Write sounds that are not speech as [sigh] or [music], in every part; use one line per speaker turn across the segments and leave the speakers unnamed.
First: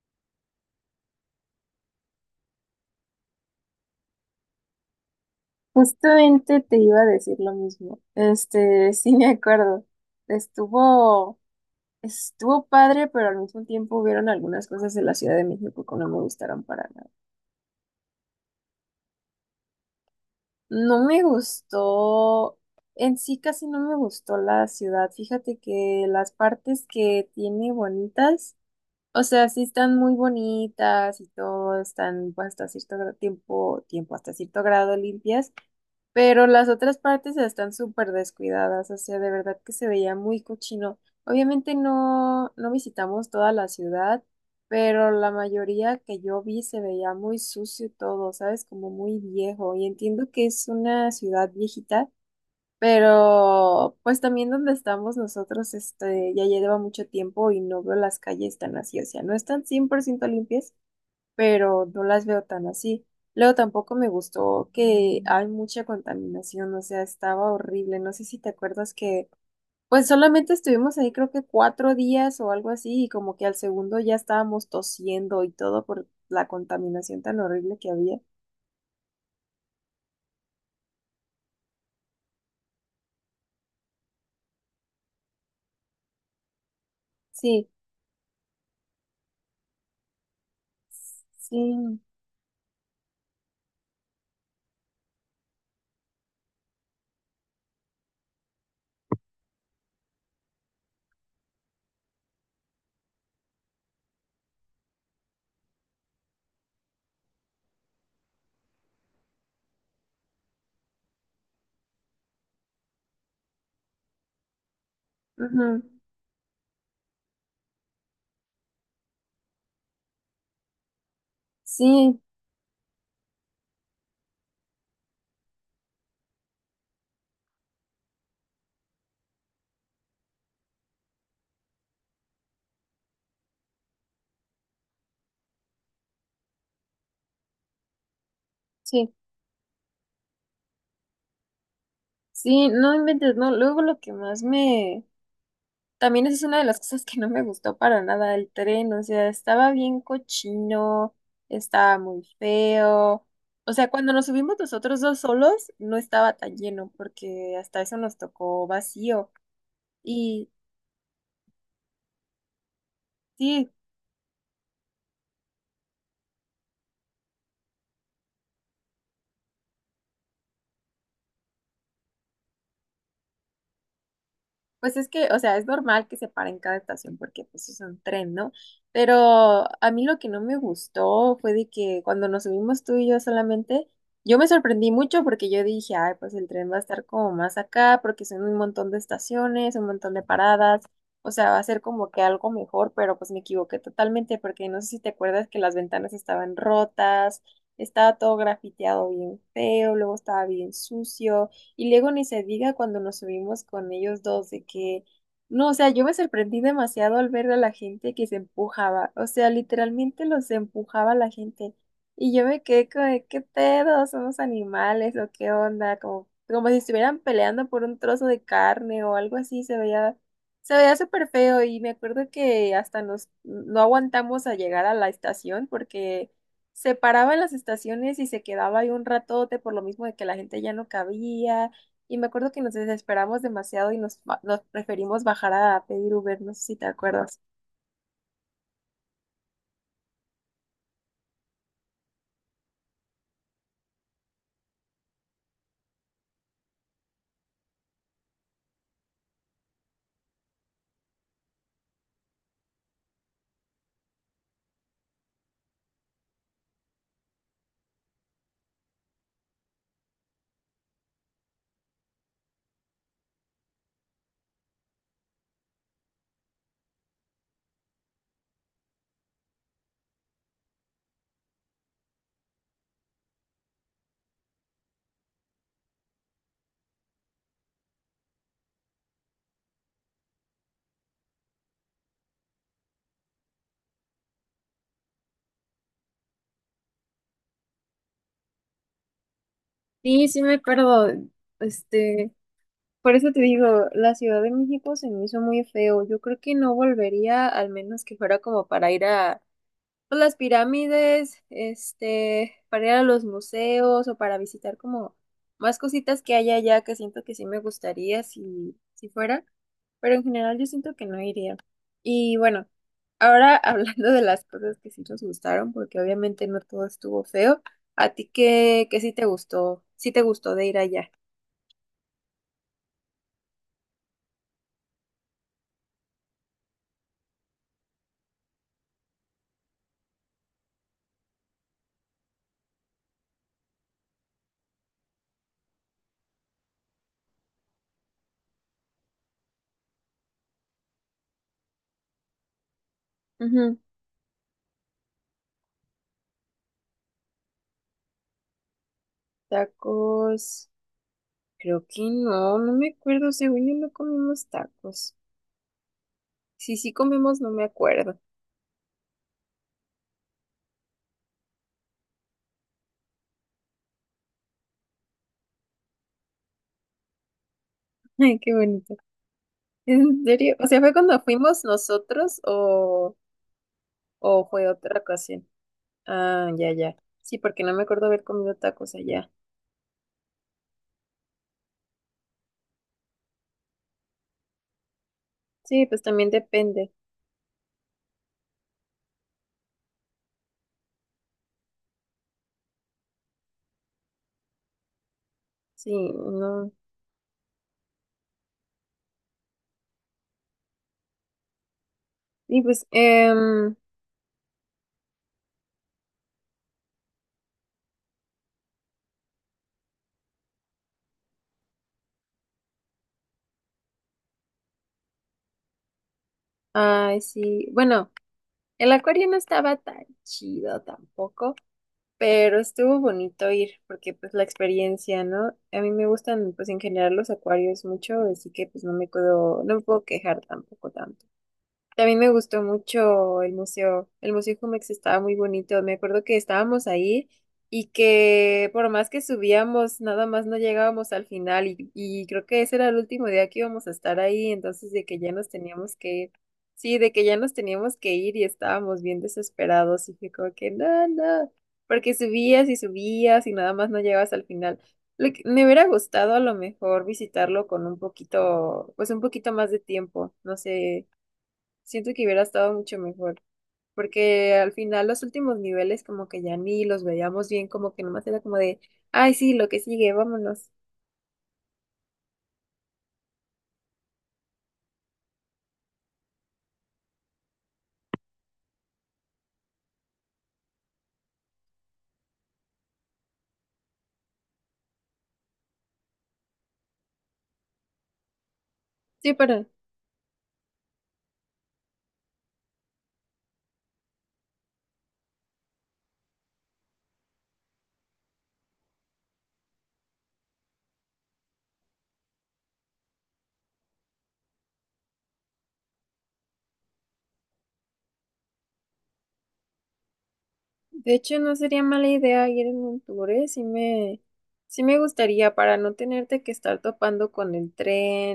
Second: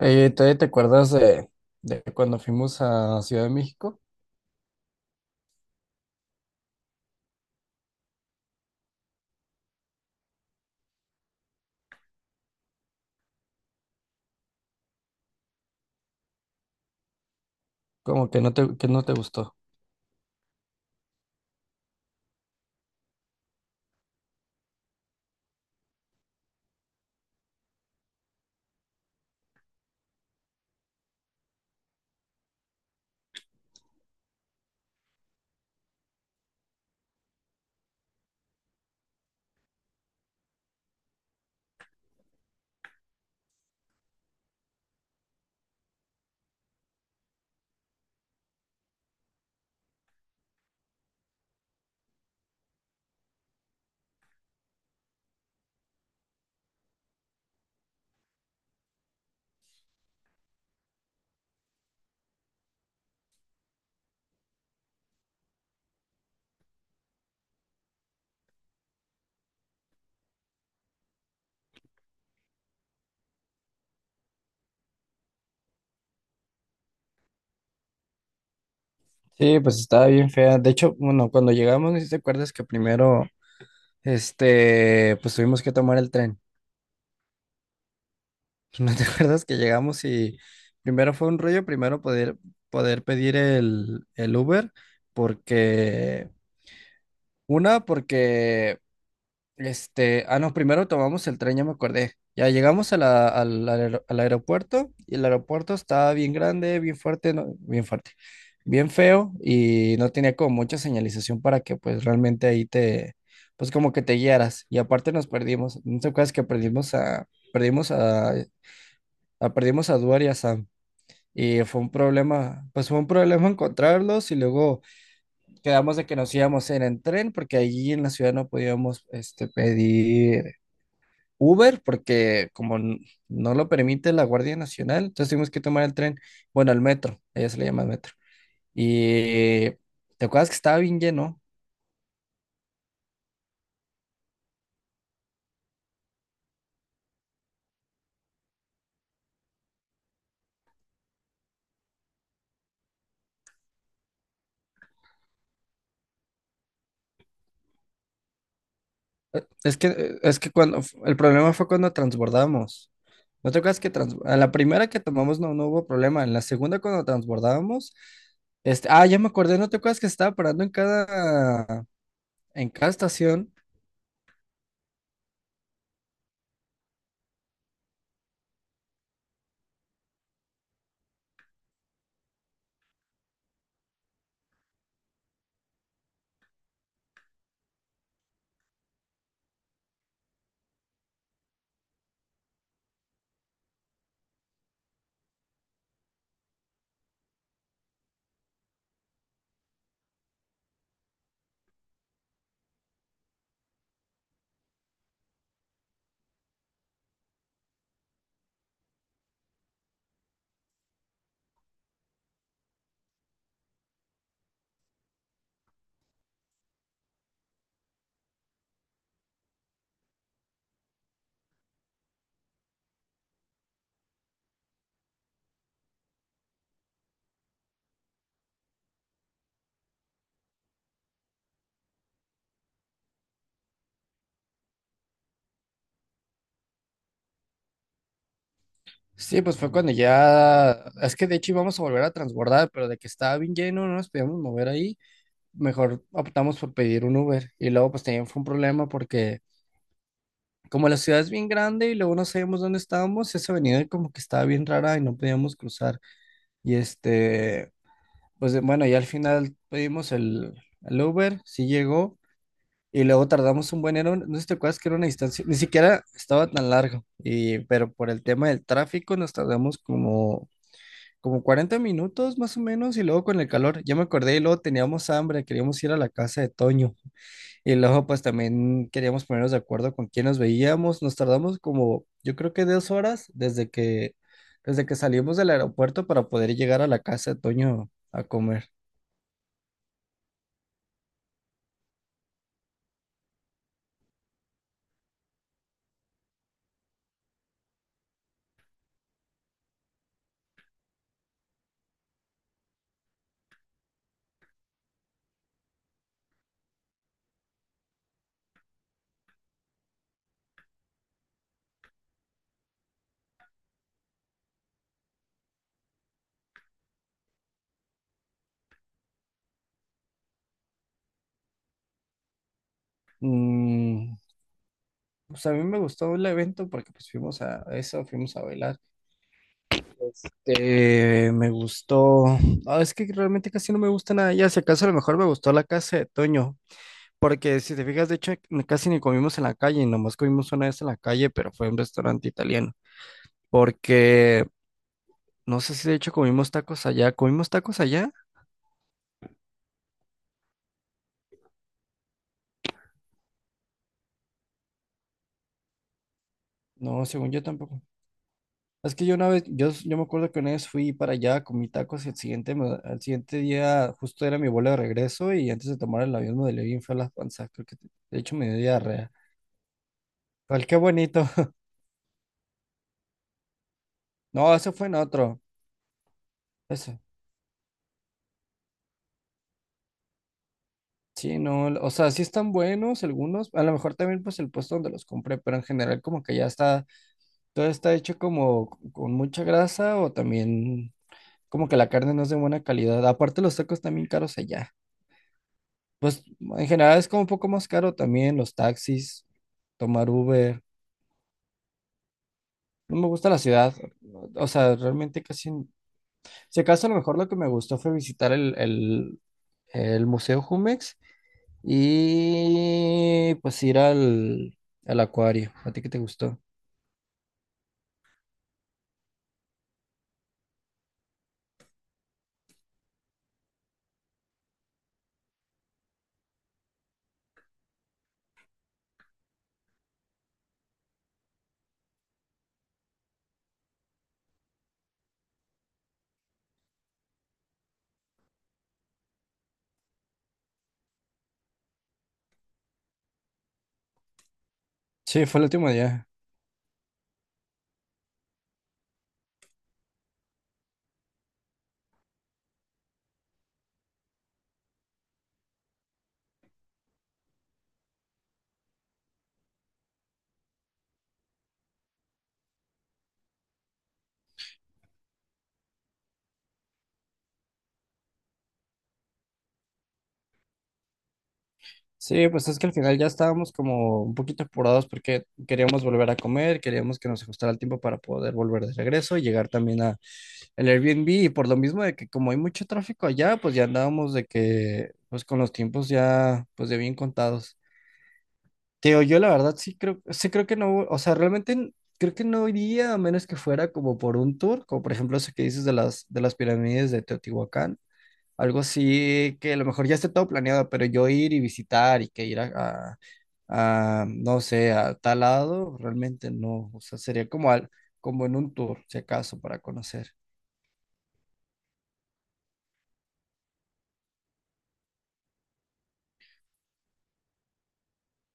¿Todavía te acuerdas de cuando fuimos a Ciudad de México?
Justamente te iba a decir lo mismo. [laughs] Sí me acuerdo. Estuvo, estuvo padre, pero al mismo tiempo hubieron algunas cosas de la Ciudad de México que no me gustaron para nada.
Como que no te gustó.
No me gustó, en sí casi no me gustó la ciudad. Fíjate que las partes que tiene bonitas, o sea, sí están muy bonitas y todo, están pues, hasta cierto grado limpias. Pero las otras partes están súper descuidadas, o sea, de verdad que se veía muy cochino. Obviamente no, no visitamos toda la ciudad, pero la mayoría que yo vi se veía muy sucio todo, ¿sabes? Como muy viejo. Y entiendo que es una ciudad viejita, pero pues también donde estamos nosotros, ya lleva mucho tiempo y no veo las calles tan así, o sea, no están 100% limpias, pero no las veo tan así. Luego tampoco me gustó que hay mucha contaminación, o sea, estaba horrible. No sé si te acuerdas que, pues solamente estuvimos ahí creo que 4 días o algo así, y como que al segundo ya estábamos tosiendo y todo por la contaminación tan horrible que había.
Sí, pues estaba bien fea. De hecho, bueno, cuando llegamos, no sé si te acuerdas que primero, pues tuvimos que tomar el tren.
Sí,
[laughs] ¿No te acuerdas que llegamos y primero fue un rollo,
sí,
primero poder pedir el Uber, porque, una, porque Este, ah, no, primero tomamos el tren, ya me acordé. Ya llegamos a al aeropuerto y el aeropuerto estaba bien grande, bien fuerte, bien fuerte, bien feo y no tenía como mucha señalización para que pues realmente ahí te, pues como que te guiaras. Y aparte nos perdimos,
ujú.
¿no te acuerdas que perdimos a Duar y a Sam? Y fue un
Sí,
problema, pues fue un problema [laughs] encontrarlos y luego quedamos de que nos íbamos en el tren porque allí en la ciudad no podíamos, pedir Uber, porque no lo permite la Guardia Nacional. Entonces tuvimos que tomar el tren, bueno, el metro, ella se le llama metro.
sí,
Y te acuerdas que estaba bien lleno.
sí, no inventes, no. Luego lo que más me. También esa es una de las cosas que no me gustó para nada el tren, o sea, estaba bien cochino, estaba muy feo. O sea, cuando nos subimos nosotros dos solos, no estaba tan lleno, porque hasta eso nos tocó vacío.
Es
Y
que cuando el problema fue cuando transbordamos. ¿No te
sí.
acuerdas que a la primera que tomamos no, no hubo problema? En la segunda cuando transbordábamos, ya me acordé, ¿no te acuerdas que estaba parando en cada estación?
Pues es que, o sea, es normal que se pare en cada estación porque pues es un tren, ¿no? Pero a mí lo que no me gustó fue de que cuando nos subimos tú y yo solamente, yo me sorprendí mucho porque yo dije, ay, pues el tren va a estar como más acá porque son un montón de estaciones, un montón de paradas, o sea, va a ser como que algo mejor, pero pues me equivoqué totalmente porque no sé si te acuerdas que las ventanas estaban rotas, estaba todo grafiteado bien feo, luego estaba bien sucio. Y luego ni se diga cuando nos subimos con ellos dos, de que, no, o sea, yo me sorprendí demasiado al ver a la gente que se empujaba, o sea, literalmente los empujaba la gente. Y yo me quedé como, de, ¿qué pedo? ¿Somos animales o qué onda? Como, como si estuvieran peleando por un trozo de carne o algo así, se veía súper feo. Y me acuerdo que hasta nos, no aguantamos a llegar a la estación porque se paraba en las estaciones y se quedaba ahí un ratote por lo mismo de que la gente ya no cabía. Y me acuerdo que nos desesperamos demasiado y nos preferimos bajar a pedir Uber, no sé si te acuerdas.
Sí, pues fue cuando ya, es que de hecho íbamos a volver a transbordar, pero de que estaba bien lleno, no nos podíamos mover ahí. Mejor optamos por pedir un Uber. Y luego pues también fue un problema porque como la ciudad es bien grande y luego no sabíamos dónde estábamos, esa avenida como que estaba bien rara y no podíamos cruzar. Y pues bueno, ya al final pedimos el Uber, sí llegó. Y luego tardamos un buen, era no sé si te acuerdas que era una distancia, ni siquiera estaba tan largo, y, pero por el tema del tráfico nos tardamos como 40 minutos más o menos, y luego con el calor, ya me acordé, y luego teníamos hambre, queríamos ir a la casa de Toño. Y luego pues también queríamos ponernos de acuerdo con quién nos veíamos. Nos tardamos como, yo creo que 2 horas desde que salimos del aeropuerto para poder llegar a la casa de Toño a comer.
Sí, sí me acuerdo. Este, por eso te digo, la Ciudad de México se me hizo muy feo. Yo creo que no volvería, al menos que fuera como para ir a pues, las pirámides, para ir a los museos o para visitar como más cositas que hay allá que siento que sí me gustaría si, si fuera, pero en general yo siento que no iría. Y bueno, ahora [laughs] hablando de las cosas que sí nos gustaron, porque obviamente no todo estuvo feo, ¿a ti qué, qué sí te gustó? Sí te gustó de ir allá.
Mm, pues a mí me gustó el evento porque pues fuimos a eso, fuimos a bailar. Me gustó. Ah, es que realmente casi no me gusta nada. Ya, si acaso, a lo mejor me gustó la casa de Toño. Porque si te fijas, de hecho, casi ni comimos en la calle, nomás comimos una vez en la calle, pero fue un restaurante italiano.
Ujú.
Porque No sé si de hecho comimos tacos allá. ¿Comimos tacos allá?
Tacos, creo que no, no me acuerdo, según yo no comimos tacos. Si sí
No, según
comimos,
yo
no me
tampoco.
acuerdo.
Es que yo una vez, yo me acuerdo que una vez fui para allá, comí tacos y el siguiente, al siguiente día justo era mi vuelo de regreso, y antes de tomar el avión me dolió bien feo las panzas. Creo que
[laughs]
de hecho
Ay,
me
qué
dio
bonito.
diarrea.
¿En serio?
Pero
O
qué
sea, ¿fue cuando
bonito. [laughs]
fuimos nosotros o
No,
fue
eso fue en
otra
otro.
ocasión? Ah, ya, ya.
Eso.
Sí, porque no me acuerdo haber comido tacos allá.
Sí, no, o sea, sí están buenos algunos. A lo mejor también pues el puesto donde los compré, pero en
Sí,
general
pues
como
también
que ya está,
depende.
todo está hecho como con mucha grasa, o también como que la carne no es de buena calidad. Aparte, los tacos también caros allá.
Sí,
Pues en
no.
general es como un poco más caro también los taxis, tomar Uber.
Y pues,
No me gusta la ciudad. O sea, realmente casi... Si acaso a lo mejor lo que me gustó fue visitar el Museo Jumex y pues ir al acuario. ¿A ti qué te gustó?
ay, sí. Bueno, el acuario no estaba tan chido tampoco, pero estuvo bonito ir, porque pues la experiencia, ¿no? A mí me gustan, pues en general los acuarios mucho, así que pues no me puedo quejar tampoco tanto. También me gustó mucho el museo. El Museo Jumex estaba muy bonito. Me acuerdo que estábamos ahí y que por más que subíamos, nada más no llegábamos al final. Y creo que ese era el último día que íbamos a estar ahí. Entonces, de que
Sí,
ya
fue el
nos
último
teníamos
día.
que ir. Sí, de que ya nos teníamos que ir y estábamos bien desesperados. Y fue como que, no, no. Porque subías y subías y nada más no llegabas al final. Me hubiera gustado a lo mejor visitarlo con un poquito, pues un poquito más de tiempo. No sé. Siento que hubiera estado mucho mejor, porque al final los últimos niveles como que ya ni los veíamos bien, como que nomás era como de, ay, sí, lo que sigue, vámonos.
Sí, pues es que al final ya estábamos como un poquito apurados porque queríamos volver a comer, queríamos que nos ajustara el tiempo para poder volver de regreso y llegar también a el Airbnb, y por lo mismo de que como hay mucho tráfico allá, pues ya andábamos de que pues con los tiempos ya pues de bien contados. Teo, yo la
Sí,
verdad
para
sí creo, sí creo que no, o sea, realmente creo que no iría a menos que fuera como por un tour, como por ejemplo ese que dices de las pirámides de Teotihuacán. Algo así que a lo mejor ya esté todo planeado, pero yo ir y visitar y que ir no sé, a tal lado, realmente no. O sea, sería como, al, como en un tour, si acaso, para conocer.
de hecho no sería mala idea ir en un tour, ¿eh? Sí me gustaría para no tenerte que estar topando con el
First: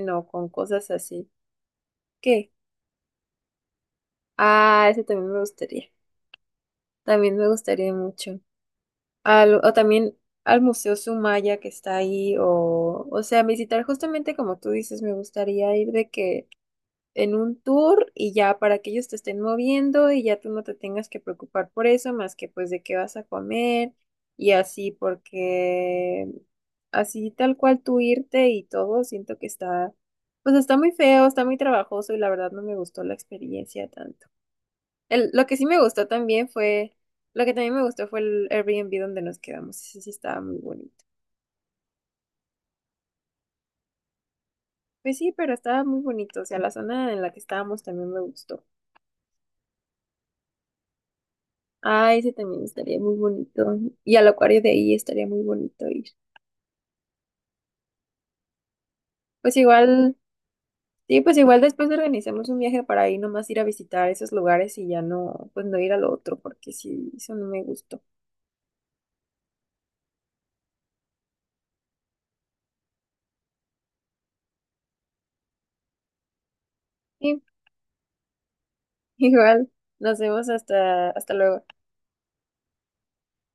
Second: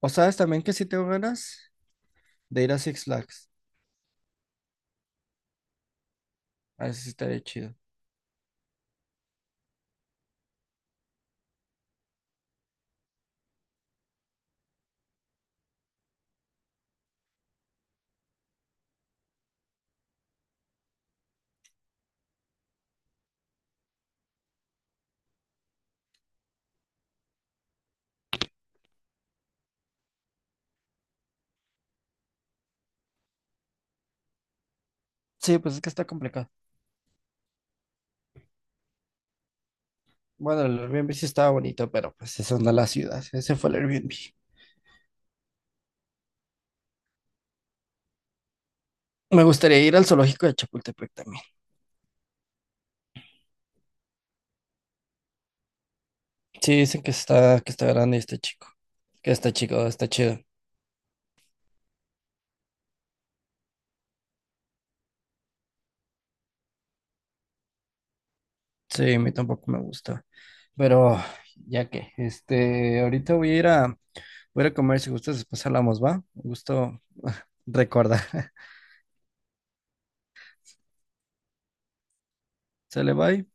O
o
sabes
con
también que sí
cosas
tengo
así.
ganas
¿Qué?
de ir a Six Flags.
Ah, eso también me gustaría.
A ver si
También
estaría
me
chido.
gustaría mucho. O también al Museo Sumaya que está ahí, o sea, visitar justamente como tú dices, me gustaría ir de que en un tour y ya para que ellos te estén moviendo y ya tú no te tengas que preocupar por eso, más que pues de qué vas a comer y así, porque así tal cual tú irte y todo, siento que está, pues está muy feo, está muy trabajoso y la verdad no me gustó la experiencia tanto. El- lo que
Sí,
sí
pues
me
es que
gustó
está
también
complicado.
fue, lo que también me gustó fue el Airbnb donde nos quedamos, ese sí estaba muy
Bueno, el
bonito.
Airbnb sí estaba bonito, pero pues eso no es la ciudad. Ese fue el Airbnb.
Pues sí, pero estaba muy bonito, o sea, la zona en la que estábamos también me gustó.
Me gustaría ir al zoológico de Chapultepec también.
Ah, ese también estaría muy bonito. Y al acuario de ahí estaría muy bonito ir.
Sí, dicen que está grande y está chico. Que está
Pues
chico, está
igual,
chido.
sí, pues igual después organizamos un viaje para ahí nomás ir a visitar esos lugares y ya no, pues no ir al otro, porque sí, eso no me gustó.
Sí, a mí tampoco me gusta. Pero ya que, ahorita voy a ir voy a ir a comer. Si gustas, después hablamos, ¿va? Un gusto [laughs]
Sí,
recordar. [laughs]
[laughs] igual, nos vemos hasta luego.
Sale, bye.